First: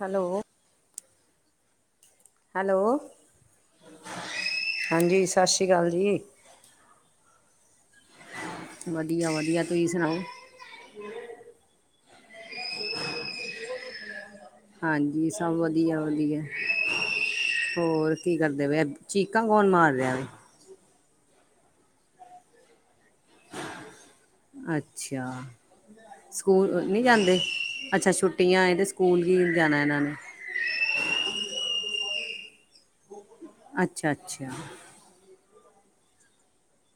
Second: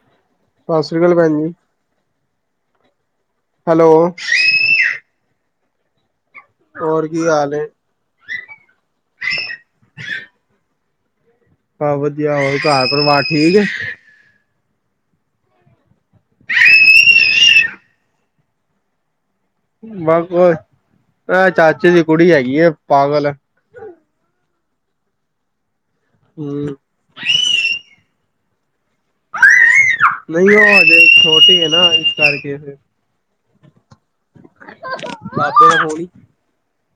Hello. ਸਤ ਸ਼੍ਰੀ ਅਕਾਲ ਭੈਣ ਜੀ। ਹੈਲੋ। ਹੈਲੋ ਹਾਂਜੀ ਸਤਿ ਸ਼੍ਰੀ ਸਤਿ ਸ਼ੀ ਅਕਾਲ ਜੀ। ਹੋਰ ਕੀ ਹਾਲ ਏ ਵਧੀਆ, ਵਧੀਆ। ਤੁਸੀਂ ਸੁਣਾਓ। [unintelligible] ਬ ਵਧੀਆ ਹੋਰ ਘਰ ਪਰਿਵਾਰ ਠੀਕ। ਹਾਂਜੀ। ਸਭ ਵਧੀਆ, ਵਧੀਆ। ਹੋਰ ਕੀ ਕਰਦੇ ਫ। ਚੀਕਾਂ ਕੌਣ ਮਾਰ ਰਿਹਾ ਵੇ। ਆ ਚਾਚੇ ਦੀ ਕੁੜੀ ਹੈਗੀ ਹੈ ਪਾਗਲ ਅੱਛਾ ਹੂੰ ਸਕੂਲ ਨਹੀਂ ਜਾਂਦੇ ਅੱਛਾ ਛੁੱਟੀਆਂ ਇਹਦੇ ਨਹੀਂ ਉਹ ਹਜੇ ਛੋਟੀ ਹੈ ਨਾ ਕਰਕੇ ਫਿਰ ਅੱਛਾ ਅੱਛਾ। [unintelligible]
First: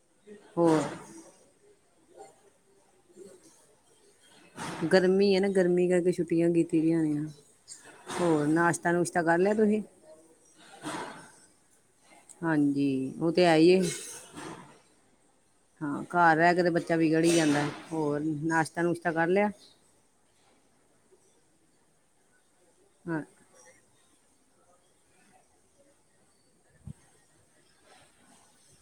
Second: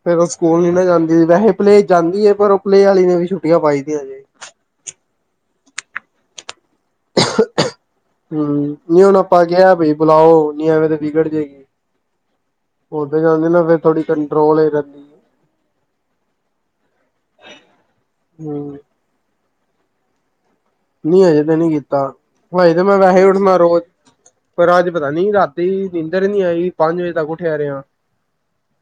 ਫੇਰ ਉਹ ਸਕੂਲ ਨੀ ਹੋਰ? ਨਾ ਜਾਂਦੀ ਵੈਹੇ ਪਲੇਅ ਜਾਂਦੀ ਹੈ ਪਰ ਉਹ ਪਲੇਅ ਵਾਲੀ ਨੇ ਵੀ ਛੁੱਟੀਆਂ ਪਾਈ ਦੀਆਂ ਜੇ ਗਰਮੀ ਹੈ ਨਾ ਗਰਮੀ ਕਰਕੇ ਛੁੱਟੀਆਂ ਕੀਤੀਆਂ ਹੂੰ ਨਹੀਂ ਹੁਣ ਨਾਸ਼ਤਾ-ਨੁਸ਼ਤਾ ਕਰ ਆਪਾਂ ਲਿਆ ਕਿਹਾ ਤੁਸੀਂ? ਵੀਈ ਬੁਲਾਓ ਨੀ ਐਵੇਂ ਤੇ ਵਿਗੜ ਜੇਗੀ। ਹਾਂਜੀ ਉਹ ਤੇ ਹੈ ਹੀ ਥੋੜੀ ਕੰਟਰੋਲ ਹੀ ਰਹਿੰਦੀ ਹਾਂ ਘਰ ਰਹਿ ਕੇ ਤੇ ਬੱਚਾ ਵਿਗੜ ਹੀ ਜਾਂਦਾ ਹੋਰ ਹੂੰ ਨਾਸ਼ਤਾ ਨੁਸ਼ਤਾ ਕਰ ਲਿਆ ਨਹੀਂ ਅਜੇ ਤੇ ਨੀ ਕੀਤਾ। ਹਾਂ ਇਹ ਤਾਂ ਮੈਂ ਹਾਂ, ਵੈਹੇ ਉੜਦਾ ਰੋਜ਼ ਪਰ ਅੱਜ ਪਤਾ ਨੀ ਰਾਤੀ ਨੀਂਦਰ ਨੀ ਆਈ ਪੰਜ ਵਜੇ ਤੱਕ ਉੱਠਿਆ ਰਿਹਾ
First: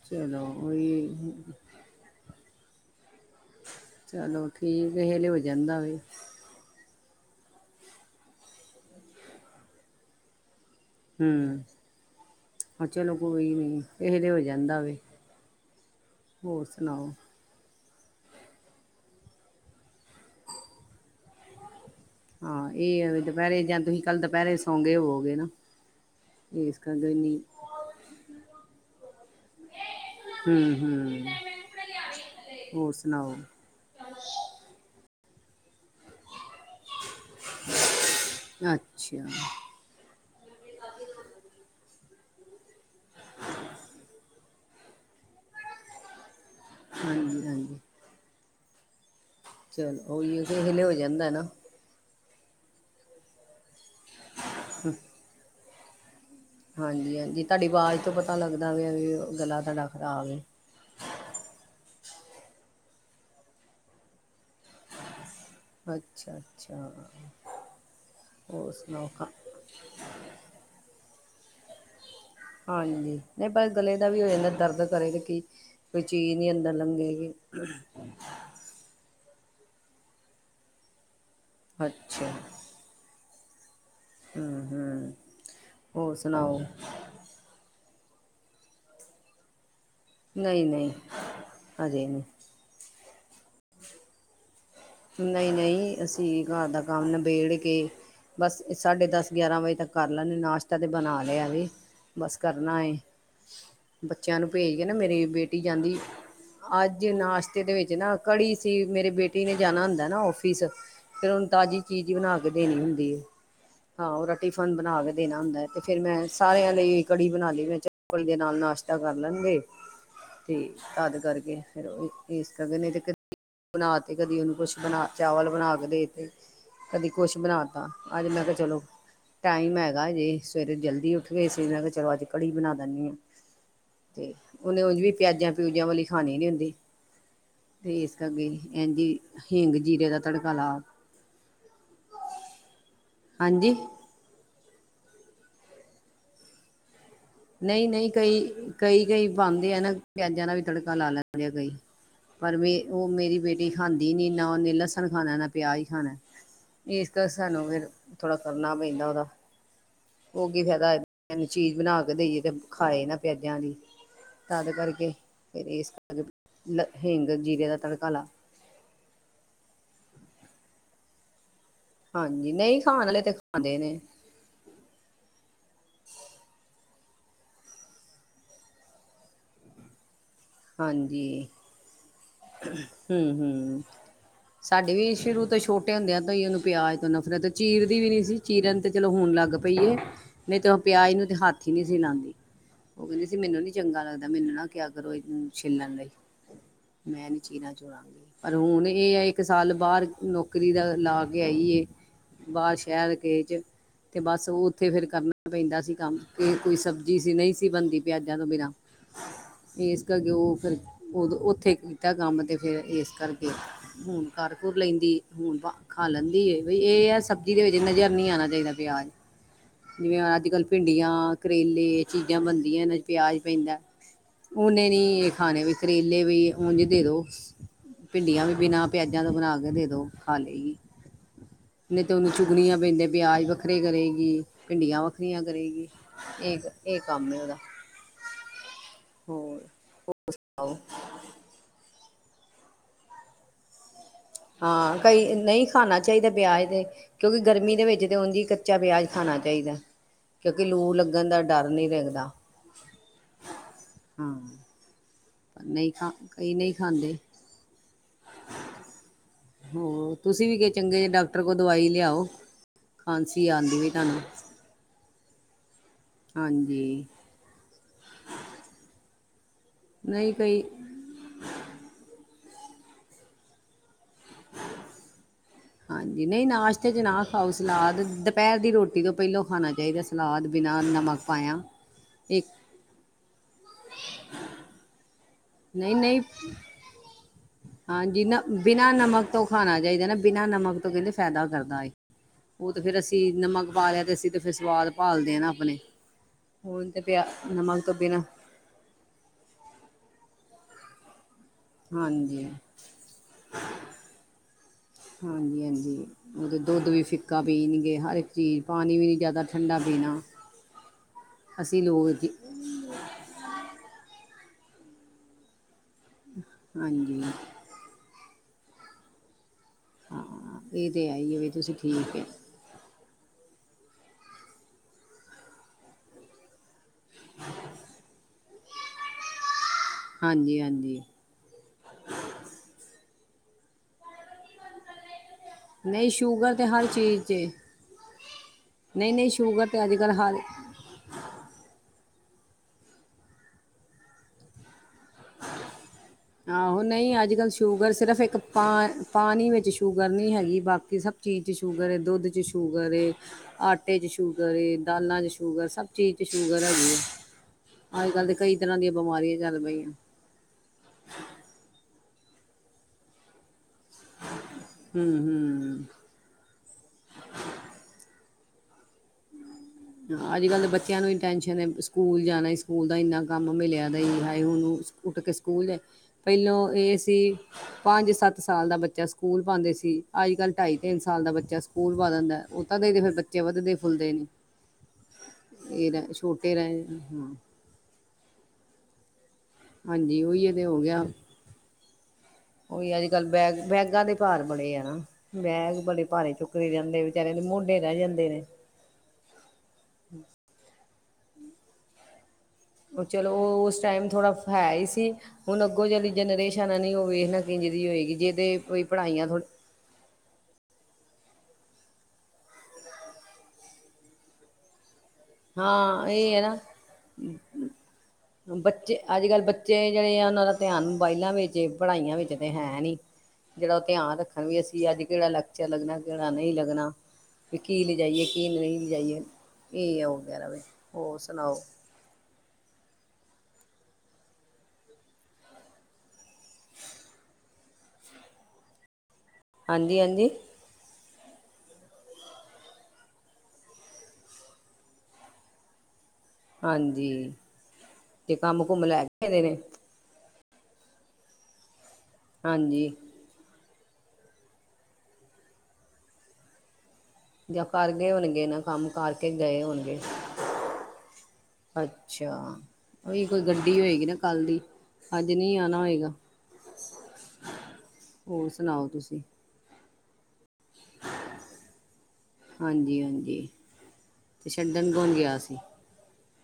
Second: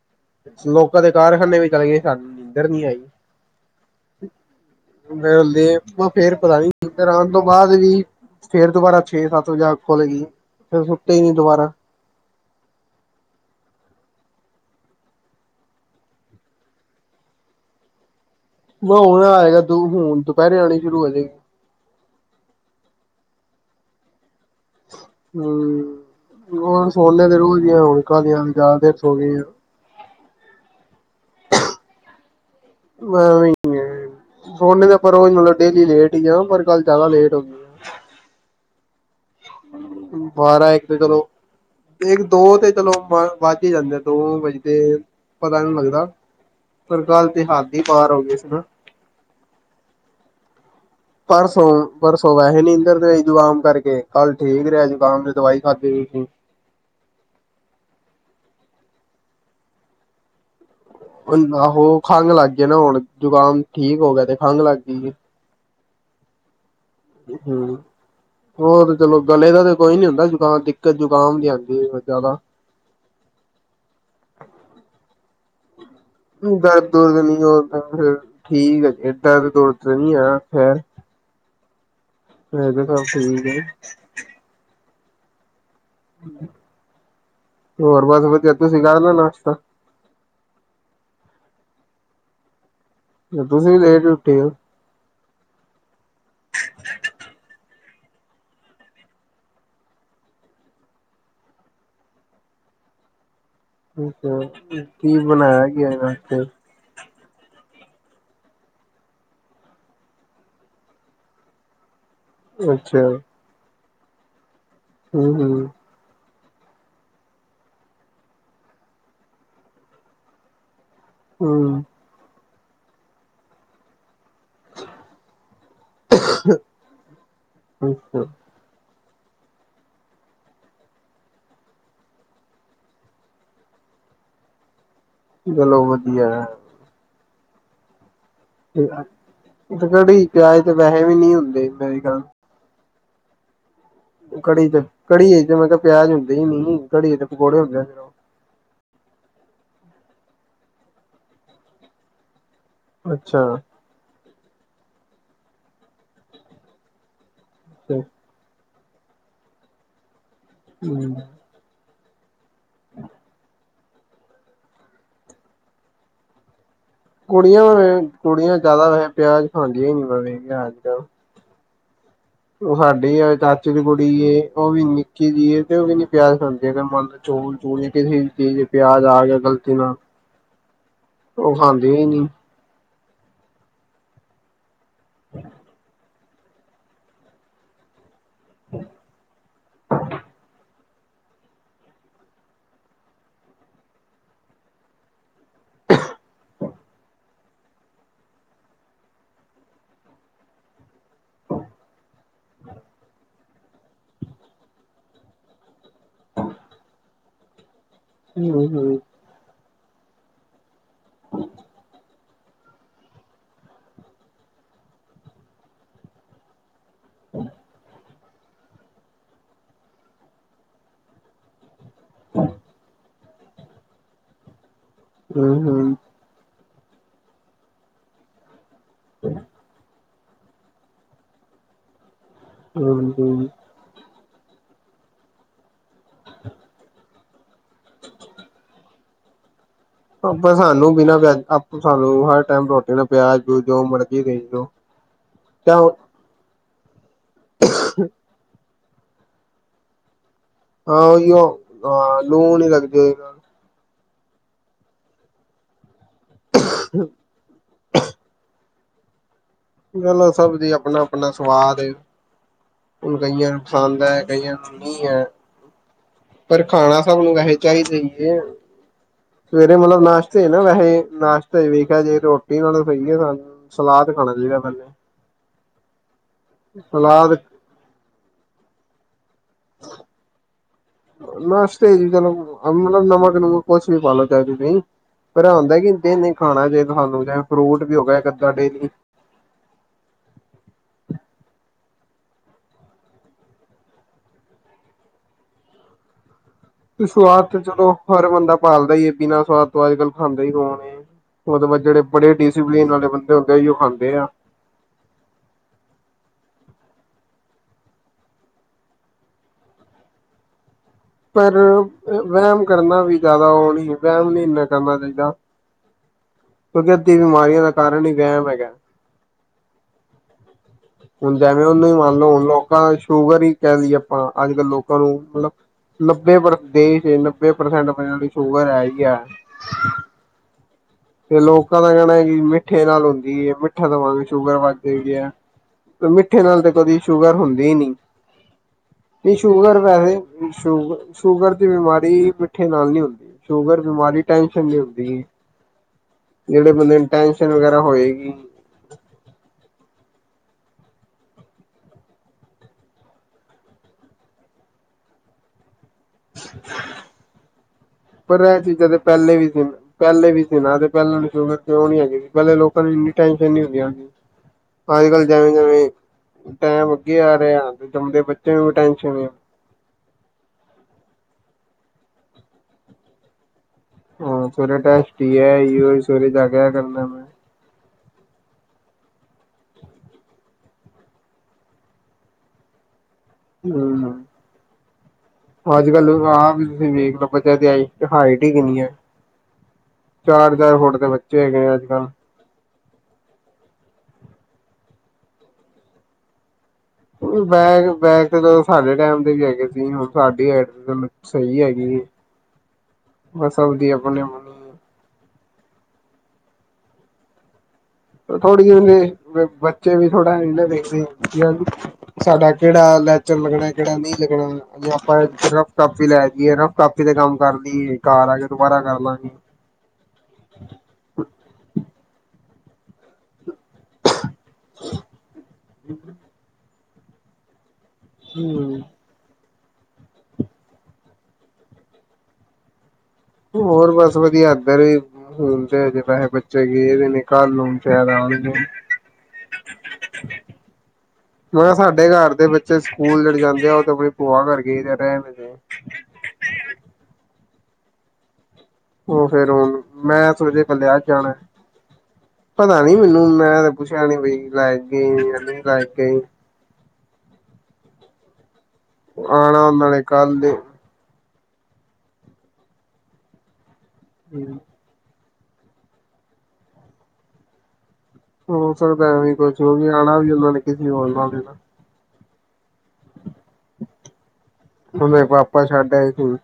ਚਲੋ ਲੋਕਾਂ ਦੇ ਉਹੀ ਕਾਰਖਾਨੇ ਵੀ ਚਲੇਂਗੇ ਸਾਨੂੰ ਇਧਰ ਨਹੀਂ ਆਈ। ਚਲੋ ਠੀਕ ਹੇਲੇ ਹੋ ਜਾਂਦਾ ਵੀ ਨੀਦਰ ਆਉਣ ਤੋਂ ਬਾਅਦ ਵੀ ਫੇਰ ਦੁਬਾਰਾ ਛੇ ਸੱਤ ਵਜੇ ਖੋਲ ਗਈ। ਫਿਰ ਸੁੱਤੇ ਹੀ ਨਹੀਂ ਹੂੰ ਦੁਬਾਰਾ ਹਾਂ ਚਲੋ ਕੋਈ ਨਹੀਂ ਇਹ ਹੋ ਜਾਂਦਾ ਵ ਹੋਰ ਸੁਣਾਓ। ਮ ਹ ਨਾ ਆਏਗਾ ਤੂੰ ਹੁਣ ਦੁਪਹਿਰੇ ਆਉਣੀ ਸ਼ੁਰੂ ਹੋ ਜਾਏਗੀ। ਹਾਂ ਇਹ ਦੁਪਹਿਰੇ ਜਾਂ ਤੁਸੀਂ ਕੱਲ ਦੁਪਹਿਰੇ ਸੌਂਗੇ ਹੋਵੋਗੇ ਨਾ ਹੂੰ ਇਸ ਹੁਣ ਕਰਕੇ ਸੋਨ ਦੇ ਨਹੀਂ ਰੋ ਦੀਆਂ ਹੋਣ ਕਾਹ ਦੀਆਂ ਜ਼ਿਆਦਾ ਦੇਰ ਸੋ ਹੋ ਗਈਆਂ। ਹੂੰ ਹੂੰ ਹੋਰ ਸੁਣਾਓ। ਮੈਂ ਸੋਨੇ ਤੇ ਪਰ ਉਹ ਮਤਲਬ ਡੇਲੀ ਲੇਟ ਹੀ ਆ ਪਰ ਗੱਲ ਜ਼ਿਆਦਾ ਲੇਟ [unintelligible] [unintelligible] ਬਾਰਾਂ ਇੱਕ ਤੇ ਚਲੋ ਇੱਕ ਦੋ ਤੇ ਚਲੋ ਵੱਜ ਹੀ ਜਾਂਦੇ ਆ ਦੋ ਵੱਜ ਪਤਾ ਨੀ ਲੱਗਦਾ। ਪਰ ਕੱਲ ਤੇ ਹੱਦ ਹੀ ਪਾਰ ਹੋ ਗਏ ਸੀ ਨਾ। ਚਲ ਉਹੀ ਹੈ ਕਿ ਹਲੇ ਹੋ ਜਾਂਦਾ ਨਾ। ਪਰ ਸਵੇ ਨਿੰਦਰ ਨੀ ਆਈ ਜੁਆਮ ਕਰਕੇ। ਕੱਲ ਠੀਕ ਰਿਹਾ ਜ਼ੁਕਾਮ ਦੀ ਦਵਾਈ, ਖਾਦੀ ਸੀ। ਹਾਂਜੀ-ਹਾਂਜੀ, ਤੁਹਾਡੀ ਆਵਾਜ਼ ਤੋਂ ਪਤਾ ਲੱਗਦਾ ਵੀ ਗਲਾ ਤੁਹਾਡਾ ਖ਼ਰਾਬ ਐ। ਆਹੋ ਖੰਘ ਲੱਗ ਗਏ, ਨਾ ਹੁਣ ਜ਼ੁਕਾਮ ਠੀਕ ਹੋ ਗਿਆ ਤੇ ਖੰਘ ਲੱਗ ਗਈ ਐ। ਅੱਛਾ, ਅੱਛਾ ਹੂੰ, ਹੋਰ ਤੇ ਚਲੋ ਗਲੇ ਦਾ ਤੇ ਕੋਈ ਨੀ ਹੁੰਦਾ ਜੁਕਾਮ ਦਿੱਕਤ ਜ਼ੁਕਾਮ ਹਾਂਜੀ ਚਲੋ, ਹਾਂਜੀ, ਨਹੀਂ ਪਰ ਗਲੇ ਦਾ ਵੀ ਹੋ ਜਾਂਦਾ ਦਰਦ ਕਰੇ ਕੀ, ਕੋਈ ਚੀਜ਼ ਨਹੀਂ ਅੰਦਰ ਦਰਦ-ਦੁਰਦ ਲੰਘੇਗੀ ਨਹੀਂ ਹੁਦਾ ਫਿਰ ਠੀਕ ਆ ਜੀ, ਦਰਦ ਦੋੜ ਤੇ ਆ ਫੇਰ, ਅੱਛਾ, ਇਹ ਤੇ ਠੀਕ ਆ। ਹੂੰ-ਹੂੰ, ਹੋਰ ਸੁਣਾਓ? ਹੋਰ ਬਸਬਤੀ ਤੁਸੀ ਕਰਦੇ ਔ ਨਾਸ਼ਤਾ, ਨਹੀਂ-ਨਹੀਂ ਹਜੇ ਨਹੀਂ, ਤੁਸੀਂ ਵੀ ਲੇਟ ਉੱਠਦੇ ਔ? ਨਹੀਂ-ਨਹੀਂ ਅਸੀਂ, ਅ ਘਰ ਦਾ ਕੰਮ ਨਿਬੇੜ ਕੇ, ਬਸ ਸਾਢੇ ਦਸ ਗਿਆਰਾਂ ਵਜੇ ਤੱਕ ਕਰ ਲੈਦੇ ਨਾਸ਼ਤਾ ਤੇ ਬਣਾ ਲਿਆ ਵੀ, ਬਸ ਕਰਨਾ ਏ ਬੱਚਿਆਂ ਅੱਛਾ ਨੂੰ ਭੇਜ ਕੇ ਨਾ ਕੀ ਮੇਰੀ ਬੇਟੀ ਬਣਾਇਆ ਗਿਆ ਜਾਂਦੀ ਇਹਨਾਂ ਅੱਜ ਨਾਸ਼ਤੇ ਦੇ ਵਿੱਚ ਜਿਨਾ ਕੜੀ ਸੀ ਮੇਰੇ ਬੇਟੀ ਨੇ, ਜਾਣਾ ਹੁੰਦਾ ਨਾ ਔਫਿਸ ਫੇਰ ਹੁਣ ਤਾਜ਼ੀ ਚੀਜ਼ ਬਣਾ ਕੇ ਵਾਸਤੇ ਦੇਣੀ ਅੱਛਾ ਹੁੰਦੀ ਐ, ਹਾਂ ਉਹ ਰੱਖ ਟਿਫਨ ਬਣਾ ਕੇ ਹੂੰ ਦੇਣਾ ਹੂੰ ਹੁੰਦਾ ਅਤੇ ਫਿਰ ਮੈਂ, ਸਾਰਿਆਂ ਲਈ ਕੜੀ ਬਣਾ ਲਈ ਮੈਂ ਚੋਲ ਦੇ ਨਾਲ ਨਾਸ਼ਤਾ ਕਰ ਲੈਂਦੇ ਤੇ, ਤਦ ਕਰਕੇ ਹੂੰ ਫੇਰ ਇਸ ਸਗੋ [unintelligible] ਬਣਾਤੀ, ਕਦੀ ਉਹਨੂੰ ਕੁਛ ਬਣਾ ਚਾਵਲ ਬਣਾ ਕੇ ਦੇ ਤੇ ਕਦੀ ਕੁਛ ਬਣਾ, ਤਾ ਅੱਛਾ ਅੱਜ ਮੈਂ ਕਿਹਾ ਚਲੋ। ਟਾਈਮ ਹੈਗਾ, ਜੇ ਸਵੇਰੇ ਜਲਦੀ ਉੱਠਗੇ ਇਸ ਕਰਕੇ ਮੈਂ ਕਿਹਾ ਚਲੋ ਅੱਜ ਕੜੀ ਬਣਾ ਦਿੰਨੀ ਆ ਤੇ ਉਹਨੇ ਉਝ ਵੀ ਪਿਆਜਾਂ ਚਲੋ ਪਿਊਜਾਂ ਵਾਲੀ ਵਧੀਆ ਖਾਣੀ ਨੀ ਹੁੰਦੀ। ਫੇਰ ਕਦੀ,, ਕੜੀ ਪਿਆਜ ਤੇ ਵੈਸੇ ਵੀ ਨਹੀਂ ਹੁੰਦੇ ਸਹੀ ਗੱਲ, ਹਾਂਜੀ, ਕੜੀ ਤੇ ਕੜੀ ਤੇ ਮੈਂ ਕਿਹਾ ਪਿਆਜ ਹੁੰਦੇ ਹੀ ਨ ਕੜੀ ਦੇ ਪਕੌੜੇ ਹੁੰਦੇ ਆ ਨਹੀਂ ਫਿਰ ਨਹੀਂ ਉਹ, ਕਈ ਕਈ ਕਈ ਪਾਂਦੇ ਆ ਨਾ ਪਿਆਜਾਂ ਦਾ ਵੀ ਤੜਕਾ ਲਾ ਲੈਦੇ ਕਈ। ਪਰ ਮੇ ਉਹ ਮੇਰੀ ਅੱਛਾ ਬੇਟੀ ਖਾਂਦੀ ਨਹੀਂ। ਨਾ ਉਹਨੇ ਲਸਣ ਖਾਣਾ ਨਾ ਪਿਆਜ। ਖਾਣਾ ਇਸ ਦਾ ਸਾਨੂੰ ਫਿਰ ਥੋੜਾ ਕਰਨਾ ਪੈਂਦਾ ਉਹਦਾ। ਉਹ ਕੀ ਫਾਇਦਾ ਚੀਜ਼ ਬਣਾ ਕੇ। ਦੇਈਏ ਤੇ ਖਾਏ ਨਾ ਪਿਆਜਾਂ ਦੀ ਤਦ ਕਰਕੇ ਫੇਰ ਇਸ ਕਰਕੇ। ਹਿੰਗ ਕੁੜੀਆਂ ਜੀਰੇ ਦਾ ਭਾਵੇ ਤੜਕਾ ਲਾ ਕੁੜੀਆਂ ਜਿਆਦਾ ਵੈਸੇ ਪਿਆਜ ਖਾਂਦੀਆਂ ਹੀ ਨੀ ਨਾਲੇ। [unintelligible] ਹਾਂਜੀ ਉਹ ਨਹੀਂ ਖਾਣ ਸਾਡੀ ਵਾਲੇ ਤੇ ਆ ਚਾਚੇ ਖਾਂਦੇ ਦੀ ਨੇ ਕੁੜੀ ਏ ਉਹ ਵੀ ਨਿੱਕੀ ਜਿਹੀ ਏ ਤੇ ਉਹ ਵੀ ਨੀ ਪਿਆਜ ਖਾਂਦੀ [unintelligible] ਚੂਲ ਚੂਲ ਕਿਸੇ ਵੀ ਚੀਜ਼ ਪਿਆਜ ਆ ਗਿਆ ਗ਼ਲਤੀ ਨਾ। ਹਾਂਜੀ। ਹੂੰ ਹੂੰ। ਸਾਡੇ ਵੀ ਸ਼ੁਰੂ ਤੋਂ ਛੋਟੇ ਹੁੰਦਿਆਂ ਕਈਆ ਨੂੰ ਪਿਆਜ ਤੋਂ ਨਫ਼ਰਤ ਚੀਰ ਦੀ ਵੀ ਨਹੀਂ ਸੀ। ਚੀਰਨ ਤੇ ਚਲੋ ਹੁਣ ਲੱਗ ਪਈਏ ਨਹੀਂ ਤਾਂ। ਪਿਆਜ ਨੂੰ ਤੇ ਹੱਥ ਹੀ ਨੀ ਸੀ ਲਾਉਂਦੀ ਉਹ ਕਹਿੰਦੀ ਸੀ ਮੈਨੂੰ ਨੀ ਚੰਗਾ ਲੱਗਦਾ ਮੈਨੂੰ ਨਾ ਕਿਆ ਕਰੋ। ਇਹਨੂੰ ਛਿੱਲਣ ਲਈ। ਮੈਂ ਨੀ ਚੀਰਾ ਚੁਰਣਾ ਪਰ ਹੁਣ ਇਹ ਹੈ ਇੱਕ ਸਾਲ ਬਾਹਰ ਨੌਕਰੀ ਦਾ। ਲਾ ਕੇ ਆਈਏ ਬਾਹਰ ਸ਼ਹਿਰ ਕਿਸੇ ਚ। ਤੇ ਬਸ ਉਹ ਉੱਥੇ ਫੇਰ ਕਰਨਾ ਪੈਂਦਾ ਸੀ। ਕੰਮ ਫੇਰ ਕੋਈ ਸਬਜ਼ੀ ਸੀ ਨਹੀਂ। ਸੀ ਬਣਦੀ। ਪਿਆਜਾ ਤੋਂ ਹੂੰ ਬਿਨਾਂ। ਹੂੰ [unintelligible] ਜਾਂ ਜੋ ਫਿਰ। ਉਦੋ ਉੱਥੇ ਕੀਤਾ ਕੰਮ ਤੇ। ਫਿਰ ਇਸ ਕਰਕੇ ਹੁਣ ਕਰ ਕੁਰ ਲੈਂਦੀ ਹੈ ਹੁਣ ਖਾ ਲੈਂਦੀ। ਵੀ ਇਹ ਆ ਸਬਜ਼ੀ ਦੇ ਵਿੱਚ ਜਿੰਨਾ ਜਿਹਾ‌ ਨੀ ਆਣਾ ਚਾਹੀਦਾ ਪਿਆਜ ਜਿਵੇਂ ਅੱਜ ਕੱਲ ਭਿੰਡੀਆਂ ਕਰੇਲੇ। ਚੀਜ਼ਾਂ ਬਣਦੀਆਂ ਨੇ। ਪਿਆਜ ਪੈਂਦਾ ਉਨੇ। ਨਹੀਂ ਹੂੰ ਖਾਣੇ ਵੀ ਹੂੰ ਕਰੇਲੇ ਵੀ। ਉਝ ਦੇ ਦੋ ਭਿੰਡੀਆਂ ਵੀ ਬਿਨਾਂ। ਪਿਆਜਾਂ ਤੋਂ ਬਣਾ ਕੇ ਦੇ ਦੋ ਖਾ ਲਈ ਏ ਅਤੇ ਉਹਨੂੰ ਚੁਗਣੀਆਂ ਪੈਂਦੇ ਪਿਆਜ ਹਾਂਜੀ, ਵੱਖਰੇ ਕਰੇਗੀ ਭਿੰਡੀਆਂ ਵੱਖਰੀਆਂ ਕਰੇਗੀ ਇਹ ਇਹ ਕੰਮ ਉਹਦਾ ਹੋਰ ਆਪਾਂ ਸਾਨੂੰ ਬਿਨਾਂ ਆਪ ਹਰ ਟਾਈਮ ਰੋਟੀ ਨੂੰ ਪਿਆਜ ਪੂਅਜ ਦਿਉ ਹਾਂ ਕਈ ਨਹੀਂ ਖਾਣਾ ਚਾਹੀਦਾ ਪਿਆਜ ਤੇ ਹ ਕਿਉਂਕਿ ਗਰਮੀ ਦੇ ਵਿੱਚ ਤੇ ਓਝ ਹੀ ਕੱਚਾ ਪਿਆਜ ਖਾਣਾ ਚਾਹੀਦਾ ਕਿਉਂਕਿ ਲੂ ਹਾਂ ਲੱਗਣ ਦਾ ਉਹੀਓ ਡਰ ਨਹੀਂ ਹਾਂ ਲੱਗਦਾ ਲੂ ਨੀ ਲੱਗੇ ਹਾਂ ਨਹੀਂ ਖ ਕਈ ਨਹੀਂ ਖਾਂਦੇ ਹੋਰ ਪਲਾਂ ਤੁਸੀਂ ਸਭ ਵੀ ਦੀ ਕਿ ਆਪਣਾ ਚੰਗੇ ਆਪਣਾ ਡਾਕਟਰ ਕੋਲ ਸਵਾਦ ਦਵਾਈ ਲਿਆਓ ਹੁਣ ਖਾਂਸੀ ਕਈਆਂ ਨੂੰ ਆਉਂਦੀ ਵੀ ਪਸੰਦ ਤੁਹਾਨੂੰ ਹੈ ਕਈਆਂ ਨੂੰ ਨਹੀਂ ਹੈ ਪਰ ਖਾਣਾ ਹਾਂਜੀ ਸਭ ਨੂੰ ਵੇਹੈ ਕਿਆ ਹੀ ਚਹੀਏ ਸਵੇਰੇ ਮਤਲਬ ਨਹੀਂ ਨਾਸ਼ਤੇ ਨਾ ਕਈ ਵੈਸੇ ਨਾਸ਼ਤਾ ਵੇਖਿਆ ਜੇ ਰੋ ਟੀ ਨਾਲ ਸਹੀਏ ਸਾਨ ਸਲਾਦ ਖਾਣਾ ਚਾਹੀਦਾ ਪਹਿਲੇ ਹਾਂਜੀ ਨਹੀਂ ਨਾਸ਼ਤਾ ਚ ਨਾ ਸਲਾਦ ਖਾਓ ਸਲਾਦ ਦੁਪਹਿਰ ਦੀ ਰੋਟੀ ਤੋਂ ਪਹਿਲੋਂ ਖਾਣਾ ਚਾਹੀਦਾ ਸਲਾਦ ਬਿਨਾਂ ਨਮਕ ਪਾਇਆ ਨਾਸ਼ਤੇ ਹੀ ਜ ਇੱਕ ਚਲੋ ਨਮਕ ਨੁੰਮਕ ਕੁਛ ਵੀ ਪਾ ਲਓ ਚਾਹੇ ਤੁਸੀ ਪਰ ਆ ਹੁੰਦਾ ਕੇ ਨਹੀਂ ਨਹੀਂ ਏ ਖਾਣਾ ਚੇ ਤੁਹਾਨੂੰ ਤੇ ਹਾਂਜੀ ਨਾ ਬਿਨਾ ਨਮਕ ਤੋਂ ਖਾਣਾ ਚਾਹੀਦਾ ਨਾ ਬਿਨਾਂ ਨਮਕ ਤੋਂ ਕਹਿੰਦੇ ਫਾਇਦਾ ਕਰਦਾ ਹੈਏ ਉਹ ਤਾਂ ਫਿਰ ਅਸੀਂ ਨਮਕ ਪਾ ਲਿਆ ਅਤੇ ਅਸੀਂ ਤਾਂ ਫਿਰ ਸਵਾਦ ਭਾਲਦੇ ਨਾ ਆਪਣੇ ਹੁਣ ਤੇ ਪਿਆ ਸਵਾਦ ਤੇ ਨਮਕ ਚਲੋ ਤੋਂ ਬਿਨਾਂ ਹਰ ਬੰਦਾ ਭਾਲਦਾ ਹੀ ਹੈ ਬਿਨਾਂ ਸਵਾਦ ਤੋਂ ਅੱਜ ਕੱਲ੍ਹ ਖਾਂਦਾ ਹੀ ਹੋਣ ਉਹਦੇ ਬਾਅਦ ਜਿਹੜੇ ਬੜੇ ਹਾਂਜੀ ਡਿਸਪਲੀਨ ਵਾਲੇ ਬੰਦੇ ਹੁੰਦੇ ਜ ਉਹ ਖਾਂਦੇ ਆ ਹਾਂਜੀ ਹਾਂਜੀ ਉਹਦੇ ਦੁੱਧ ਵੀ ਫਿੱਕਾ ਪੀਣਗੇ ਹਰ ਇੱਕ ਚੀਜ਼ ਪਾਣੀ ਵੀ ਨਹੀਂ ਜ਼ਿਆਦਾ ਠੰਡਾ ਪੀਣਾ ਪਰ ਅਸੀਂ ਲੋਕ ਜੀ- ਵਹਿਮ ਕਰਨਾ ਵੀ ਜ਼ਿਆਦਾ ਉਹ ਨਹੀਂ ਵਹਿਮ ਨੀ ਇਨਾ ਮ ਦੇਦਾ ਕਿਉਂਕਿ ਅੱਧੀ ਹਾਂਜੀ ਬਿਮਾਰੀਆਂ ਦਾ ਕਾਰਨ ਹੀ ਵਹਿਮ ਹੈਗਾ ਕਿਆ ਹਾਂ ਇਹ ਤੇ ਹੈ ਹੀ ਹੁਣ ਹੈ ਵੀ ਦਮ [unintelligible] ਉਹ ਤੁਸੀਂ ਨਹੀਂ ਠੀਕ ਮੰਨ ਲ ਹੈ ਹੁਣ ਲੋਕਾਂ ਚ ਸ਼ੂਗਰ ਹੀ ਕਹਿ ਲਈਏ ਆਪਾਂ ਅੱਜ ਕੱਲ੍ਹ ਲੋਕਾਂ ਨੂੰ ਮਤਲਬ ਨੱਬੇ ਪਰ ਦੇਸ਼ ਚ ਨੱਬੇ ਪ੍ਰਸੈਂਟ ਬੀ ਸ਼ੂਗਰ ਹੈ ਹੀ ਹੈ ਹਾਂਜੀ ਹਾਂਜੀ ਤੇ ਲੋਕਾਂ ਦਾ ਕਹਿਣਾ ਹੈ ਕਿ ਮਿੱਠੇ ਨਾ ਲ ਹੁੰਦੀ ਹੈ ਮਿੱਠਾ ਦਵਾਂਗੇ ਸ਼ੂਗਰ ਵੱਗ ਜਾਂ ਐ ਨਹੀਂ ਮਿੱਠੇ ਸ਼ੂਗਰ ਨਾਲ ਤੇ ਹਰ ਕਦੀ ਚੀਜ਼ 'ਚ ਸ਼ੂਗਰ ਹੈ। ਹੁੰਦੀ ਹੀ ਨਹੀਂ ਨਹੀਂ ਸ਼ੂਗਰ ਤੇ ਅੱਜ ਕੱਲ੍ਹ ਵੈਸੇ ਹਰ ਸ਼ੂਗ ਸ਼ੂਗਰ ਦੀ ਬਿਮਾਰੀ ਮਿੱਠੇ ਨਾਲ ਨੀ ਹੁੰਦੀ ਸ਼ੂਗਰ ਬਿਮਾਰੀ ਟੈਨਸ਼ਨ ਦੀ ਹੁੰਦੀ ਏ ਆਹੋ ਨਹੀਂ ਅੱਜ ਕੱਲ੍ਹ ਸ਼ੂਗਰ ਸਿਰਫ਼ ਹੋਏਗੀ। ਇੱਕ ਪਾ ਪਾਣੀ ਵਿੱਚ ਸ਼ੂਗਰ ਨਹੀਂ ਹੈਗ ਬ [unintelligible] ਬੀ ਬਾਕੀ ਸਭ ਚੀਜ ਚ ਸ਼ੂਗਰ ਏ ਦੁੱਧ ਚ ਸ਼ੂਗਰ ਏ ਆਟੇ ਚ ਸ਼ੂਗਰ ਏ ਤੇ ਦਾਲਾਂ ਚ ਸ਼ੂਗਰ ਸਭ ਚੀਜ਼ ਚ ਸ਼ੂਗਰ ਹੈਗੀ ਆ ਅੱਜ ਕੱਲ ਤੇ ਪਰ ਕਈ ਇਹ ਤਰ੍ਹਾਂ ਚੀਜ਼ਾਂ ਦੀਆਂ ਤੇ ਪਹਿਲੇ ਬਿਮਾਰੀਆਂ ਵੀ ਚੱਲ ਸੀ ਪਈਆਂ ਪਹਿਲੇ ਵੀ ਸੀ ਨਾ ਤੇ ਪਹਿਲਾਂ ਨੂੰ ਸ਼ੂਗਰ ਕਿਉਂ ਨਹੀਂ ਹੈਗੀ ਸੀ ਪਹਿਲੇ ਲੋਕਾਂ ਨੂੰ ਇੰਨੀ ਟੈਂਸ਼ਨ ਨੀ ਆਂ ਅੱਜ ਹੂੰ ਕੱਲ ਜਵੇਂ ਹੂੰ ਜਿਵੇਂ ਟੈਮ ਅੱਗੇ ਆ ਰਿਹਾ ਜੰਮਦੇ ਬੱ ਤੇ ਉਹ ਟੈਂਨਸ਼ਨ ਏ ਅੱਜ ਕੱਲ ਦੇ ਬੱਚਿਆਂ ਨੂੰ ਹੀ ਟੈਸ਼ਨ ਹੈ ਸਕੂਲ ਜਾਣਾ ਸਕੂਲ ਦਾ ਇੰਨਾ ਕੰਮ ਮਿਲਿਆ ਕ ਹਾਏ ਹਾਂ ਹੁ ਨੂੰ ਸਵੇਰੇ ਉੱਠ ਟੈਸਟ ਕੇ ਹੀ ਹੈ ਸਕੂਲ ਦੇ ਇਹੋ ਸਵੇਰੇ ਪਹਿਲੋਂ ਜਾਗਿਆ ਇਹ ਕਰਨਾ ਸੀ ਮੈਂ ਪੰਜ ਸੱਤ ਸਾਲ ਦਾ ਬੱਚਾ ਸਕੂਲ ਪਾਂਦੇ ਸੀ ਅੱਜ ਕੱਲ੍ਹ ਢਾਈ ਤਿੰਨ ਸਾਲ ਦਾ ਬੱਚਾ ਸਕੂਲ ਪਾ ਦਿੰਦਾ ਐ ਉਹ ਤਾਂ ਦੇਖਦੇ ਫਿਰ ਬ [unintelligible] ੱਚੇ ਵੱਧਦੇ ਫੁੱਲਦੇ ਹੂੰ ਨੇ ਇਹ ਅੱਜ ਕੱਲ ਰਹਿ ਆ ਛੋਟੇ ਵੀ ਰਹਿ ਤੁਸੀਂ ਵੇਖ ਹਾਂ ਲਓ ਬੱਚਾ ਦੀ ਆਈ ਹਾਈਟ ਹੀ ਕਿੰਨੀ ਹੈ ਹਾਂਜੀ ਉਹੀ ਚਾਰ ਤੇ ਚਾਰ ਹੋ ਫੁਟ ਗਿਆ ਦੇ ਬੱਚੇ ਹੈਗੇ ਆ ਅੱਜ ਕੱਲ੍ਹ ਉਹੀ ਅੱਜ ਕੱਲ ਬੈਗ ਬੈਗਾਂ ਦੇ ਭਾਰ ਬੜੇ ਆ ਨਾ ਬੈਗ ਬੜੇ ਭਾਰੇ ਚੁੱਕ ਬੈਗ ਬੈਗ ਤੇ ਸਾਡੇ ਟਾਈਮ ਦੇ ਵੀ ਹੈਗੇ ਸੀ ਹੁਣ ਸਾਡੀ [unintelligible] ਸਹੀ ਹੈਗੀ ਏ ਉਹ ਚਲੋ ਉਹ ਉਸ ਟਾਈਮ ਥੋੜਾ ਹੈ ਹੀ ਸੀ ਹੁਣ ਅੱਗੋਂ ਜਲੀ ਜਨਰੇਸ਼ਸ਼ਨ ਨੀ ਹੋਵੇ ਵੇਖਣਾ ਕਿੰਝ ਥੋੜ੍ਹੀਿਨੇ ਬੱਚੇ ਵੀ ਥੋੜਾ ਇਹਨੇ ਦੇਖਦੇ ਸੀ [unintelligible] [unintelligible] ਸਾਡਾ ਕਿਹੜਾ ਲੈਚਰ ਲੱਗਣਾ ਕਿਹੜਾ ਨਹੀਂ ਲੱਗਣਾ ਅ ਆਪ ਹਾਂ ਇਹ ਹੈ ਨਾ ਤੇ ਕੰਮ ਕਰ ਲਈਏ ਘਰ ਆ ਕੇ ਦੁਬਾਰਾ ਬੱਚੇ ਕਰ ਅੱਜ ਲਾਂਗੇ ਕੱਲ੍ਹ ਬੱਚੇ ਜਿਹੜੇ ਆ ਉਹਨਾਂ ਦਾ ਧਿਆਨ ਮੋਬਾਇਲਾਂ ਵਿੱਚ ਏ ਪੜ੍ਹਾਈਆਂ ਵਿੱਚ ਤੇ ਹੈਂ ਨੀ ਜਿਹੜਾ ਉਹ ਧਿਆਨ ਰੱਖਣ ਵੀ ਅਸੀਂ ਅੱਜ ਕਿਹੜਾ ਲੈਕਚਰ ਲੱਗਣਾ ਕਿਹੜਾ ਨਹੀਂ ਲੱਗਣਾ ਵੀ ਕੀ ਲਿ ਜਾਈਏ ਕੀ ਲਈ ਨਹੀਂ ਹਮ ਲਿ ਜਾਈਏ ਇਹਏ ਆ ਵਗੈਰਾ ਵੀ ਹੋਰ ਸੁਣਾਓ ਹੋਰ ਬਸ ਵਧੀਆ ਇਧਰ ਸੂਲਤਜੇ ਪੈਸੇ ਬੱਚੇ ਗਏ ਨੇ ਘਰ ਨੂੰਦਾ ਹਾਂਜੀ ਹਾਂਜੀ ਮੈਂ ਕਿਹਾ ਸਾਡੇ ਘਰ ਦੇ ਬੱਚੇ ਸਕੂਲ ਲੜ ਜਾਂਦੇ ਆ ਉਹ ਤੇ ਕੋਈ ਭੂਆ ਕਰਕੇ ਰਹਿਣ ਹਾਂਜੀ ਇੱਕ ਉਹ ਫੇਰ ਹੁਣ ਮੈਂ ਜੇ ਕੱਲ ਅਜ ਜਾਣਾ ਪਤਾ ਹਾਂਜੀ ਨੀ ਮੈਨੂੰ ਮੈਂ ਕੁਛਿਆਣੀ ਬਈ ਲਾਇਕ ਗਈ ਨਹੀਂ ਲਾਇਕ ਗਈ ਜਾਂ ਫਰ ਗਏ ਹੋਣਗੇ ਨਾ ਕੰਮ ਕਰਕੇ ਗਏ ਆਣਾ ਉਹਨਾਂ ਹੋਣਗੇ ਨੇ ਕੱਲ ਦੇ ਅੱਛਾ ਉਹੀ ਕੋਈ ਗੱਡੀ ਹੋਏਗੀ ਨਾ ਕੱਲ ਦੀ ਅੱਜ ਨਹੀਂੀ ਆਣਾ ਹੋਏਗਾ ਹੋਰ ਹ ਸੁਣਾਓ ਸਰ ਬ ਕਰ ਤੁਸੀਂ ਵੀ ਖਣਾ ਵੀ ਉਹਨਾ ਨੇ ਕਿਸੇ ਬੋਲਣਾ ਵੀ ਨਾ ਹਾਂਜੀ ਹਾਂਜੀ ਤੇ ਛੱਡਣ ਹੁ ਕੌਣ ਮ ਗਿਆ ਸੀ ਪਾਪਾ ਛੱਡਿਆ ਸੀ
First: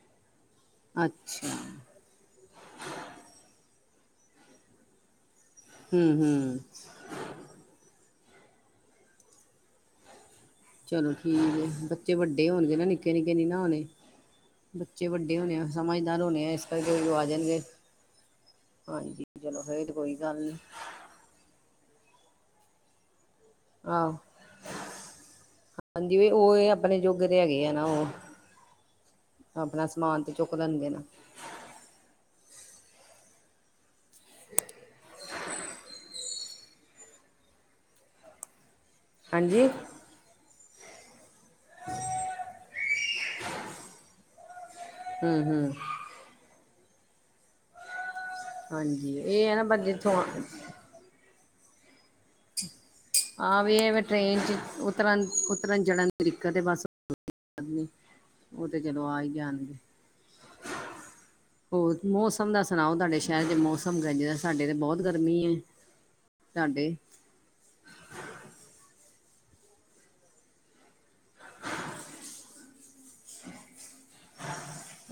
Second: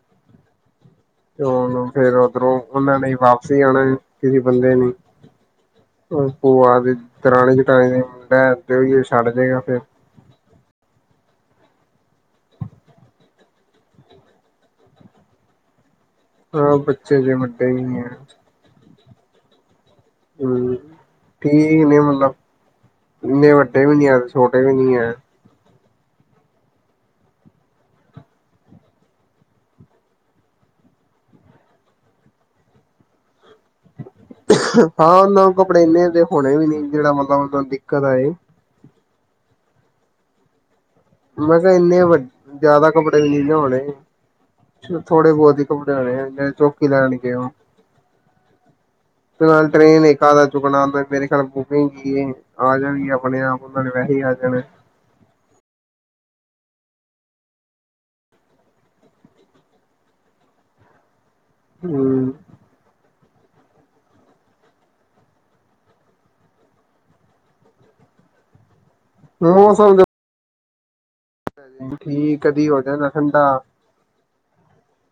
ਤੇ ਅੱਛਾ ਉਹਨੂੰ ਫੇਰ ਉਓਧਰੋਂ ਉਹਨਾਂ ਨੇ ਵਾਪਸੀ ਆਉਣਾ ਕਿਸੇ ਬੰਦੇ ਨੇ ਹੂੰ ਭ ਹੂੰ ਆ ਦੇ ਦਰਾਣੇ ਚਟਾਣੇ ਦੇ ਮੈਂ ਦੇਓਏ ਛੱਡ ਦੇਗਾ ਫੇਿਰ ਚਲੋ ਠੀਕ ਆ ਬੱਚੇ ਵੱਡੇ ਹੋਣਗੇ ਨਾ ਨਿੱਕੇ ਨਿੱਕੇ ਨੀ ਨਾ ਹੋਣੇ ਬੱਚੇ ਵੱਡੇ ਹੋਣੇ ਆ ਸਮਝ ਹਾਂ ਬੱਚੇ ਜੇ ਵੱਡੇ ਹੀ ਨਹੀਂ ਆ ਹਾਂਜੀ ਚਲੋ ਫੇ ਕੋਈ ਗੱਲ ਨੀ ਠੀਕ ਨੇ ਮਤਲਬ ਇੰਨੇ ਵੱਡੇ ਵੀ ਨੀ ਆਹੋ ਹੈ ਤੇ ਛੋਟੇ ਵੀ ਨੀ ਹੈ ਹਾਂਜੀ ਉਹ ਆਪਣੇ ਜੋੁਗੇ ਤੇ ਹੈਗੇ ਆ ਨਾ ਉਹ ਆਪਣਾ ਸਮਾਨ ਤੇ ਚੁੱਕ ਲੈਣਗੇ ਨਾ ਹਾਂ ਉਹਨਾਂ ਨੂੰ ਕੱਪੜੇ ਇੰਨੇ ਦੇ ਹੋਣੇ ਵੀ ਨ ਜਿਹੜਾ ਮਤਲਬ ਦਿੱਕਤ ਆਏ ਹਾਂਜੀ ਮੈਂ ਕਿਹਾ ਇੰਨੇ ਵੱ ਜਿਆਦਾ ਕ ਲੀ ਲਿਆਉਣੇ ਥੋੜੇ ਹੂੰ ਬਹੁਤ ਹੀ ਹੂੰ ਕੱਪੜੇ ਆਣੇ ਨੇ ਜੋ ਕਿਦਾ ਕੇ ਹਾਂਜੀ ਇਹ ਤੇ, ਹੈ ਨਾ ਨਾਲ ਪਰ ਟ੍ਰੇਨ ਜਿੱਥੋਂ ਇੱਕ ਆਦਾ ਚੁੱਕਣਾ ਫੇਰੇ ਕੱਲ ਬੁਕਿੰਗ ਕੀ, ਆ ਜਾਏਗੀ ਆਹ ਵੀ, ਇਹ ਟ੍ਰੇਨ'ਚ, ਉਤਰਨ-ਉਤਰਨ ਚੜਨ ਤਰੀਕਾ ਤੇ ਬਸ ਨਹੀਂ ਉਹ ਤੇ, ਚਲੋ ਆ ਹੀ ਜਾਣਗੇ ਹੋਰ ਹੂੰ ਮੌਸਮ ਦਾ ਸੁਣਾਓ, ਤੁਹਾਡੇ? ਸ਼ਹਿਰ ਦੇ ਮੌਸਮ ਗਜਾ ਸਾਡੇ ਤਾਂ, ਬਹੁਤ ਗਰਮੀ ਹੈ, ਸਾਡੇ ਮੌਸਮ ਤੇ ਠੀਕ ਹੈ, ਕਦੀ ਹੋ ਜਾਏਗਾ ਠੰਡਾ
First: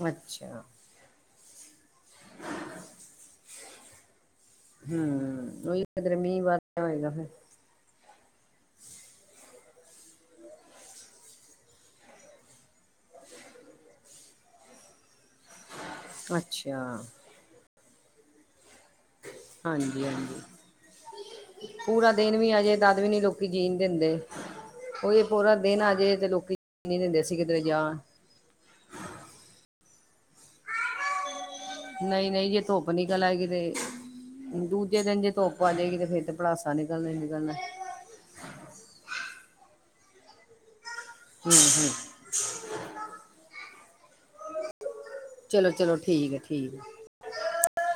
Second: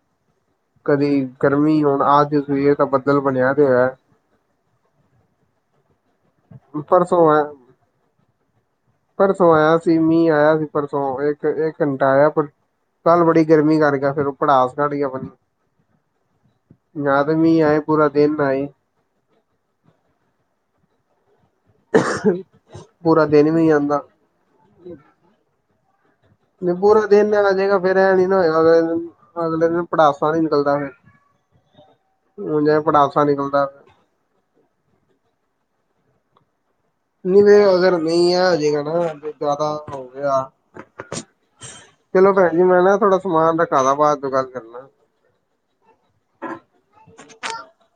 ਅੱਛਾ ਕਦੀ ਗਰਮੀ ਹੁਣ ਆਜ ਸਵੇਰ ਦਾ ਬੱਦਲ ਬਣਿਆ ਪਿਆ ਤੇ, ਹੋਯਾ ਹੂੰ, ਉਹੀ ਕਿਧਰ ਮੀਂਹ ਵਾਰਿਆ ਹੋਏਗਾ ਪਰਸੋਂ ਐਂ, ਫਿਰ ਪਰਸੋਂ ਆਇਆ ਸੀ। ਮੀਂਹ ਆਇਆ ਸੀ ਪਰਸੋਂ, ਇੱਕ-ਇੱਕ ਘੰਟਾ ਆਇਆ ਪਰ, ਕੱਲ੍ਹ ਬੜੀ ਗਰਮੀ ਕਰ ਗਿਆ, ਫਿਰ ਉਹ ਭੜਾਸ ਕਢ ਗਿਆ ਬ ਅੱਛਾ ਆਏ ਪੂਰਾ ਦਿਨ ਨਹਾਏ। ਹਾਂਜੀ-ਹਾਂਜੀ। ਪੂਰਾ ਦਿਨ ਵੀ ਆਜੇ ਤਦ ਵੀ ਨਹੀਂ, ਪੂਰਾ ਲੋਕੀ ਦਿਨ ਜੀਣ ਵੀ ਨੀ ਨਹੀਂ ਆਂਦਾ। ਦਿੰਦੇ, ਉ ਪੂਰਾ ਦਿਨ ਆਜੇ ਤੇ ਲੋਕੀ ਜੀਣ ਨਹੀਂ ਪੂਰਾ ਦਿੰਦੇ, ਦਿਨ ਅਸੀਂ ਆ ਕਿਤੇ ਜਾਏਗਾ ਜਾ ਫੇਰ ਪੜਾਸਾਂ ਨ ਨਿਕਲਦਾ ਫ ਨਹੀਂ-ਨਹੀਂ ਜੇ ਧੁੱਪ ਨਿਕਲ ਆਏਗੀ ਤੇ, ਦੂਜੇ ਦਿਨ ਜੇ ਧੁੱਪ ਆ ਜਾਏਗੀ ਤੇ ਫੇਰ ਭੜਾਸ ਨਹੀਂ ਫੇਰ, ਅਗਰ ਨਹੀਂ ਆ ਆਜੇਗਾ ਨਾ ਜ਼ਿਆਦਾ ਆ ਹਮ ਹਮ ਚਲੋ ਭੈਣ ਜੀ, ਮੈਂ ਨਾ ਥੋੜਾ ਸਮਾਨ ਰੱਖਾ ਦਾ ਬਾਹਰ ਤੋਂ ਗੱਲ ਕਰਨਾ ਚਲੋ-ਚਲੋ, ਠੀਕ ਹੈ-ਠੀਕ ਹੈ।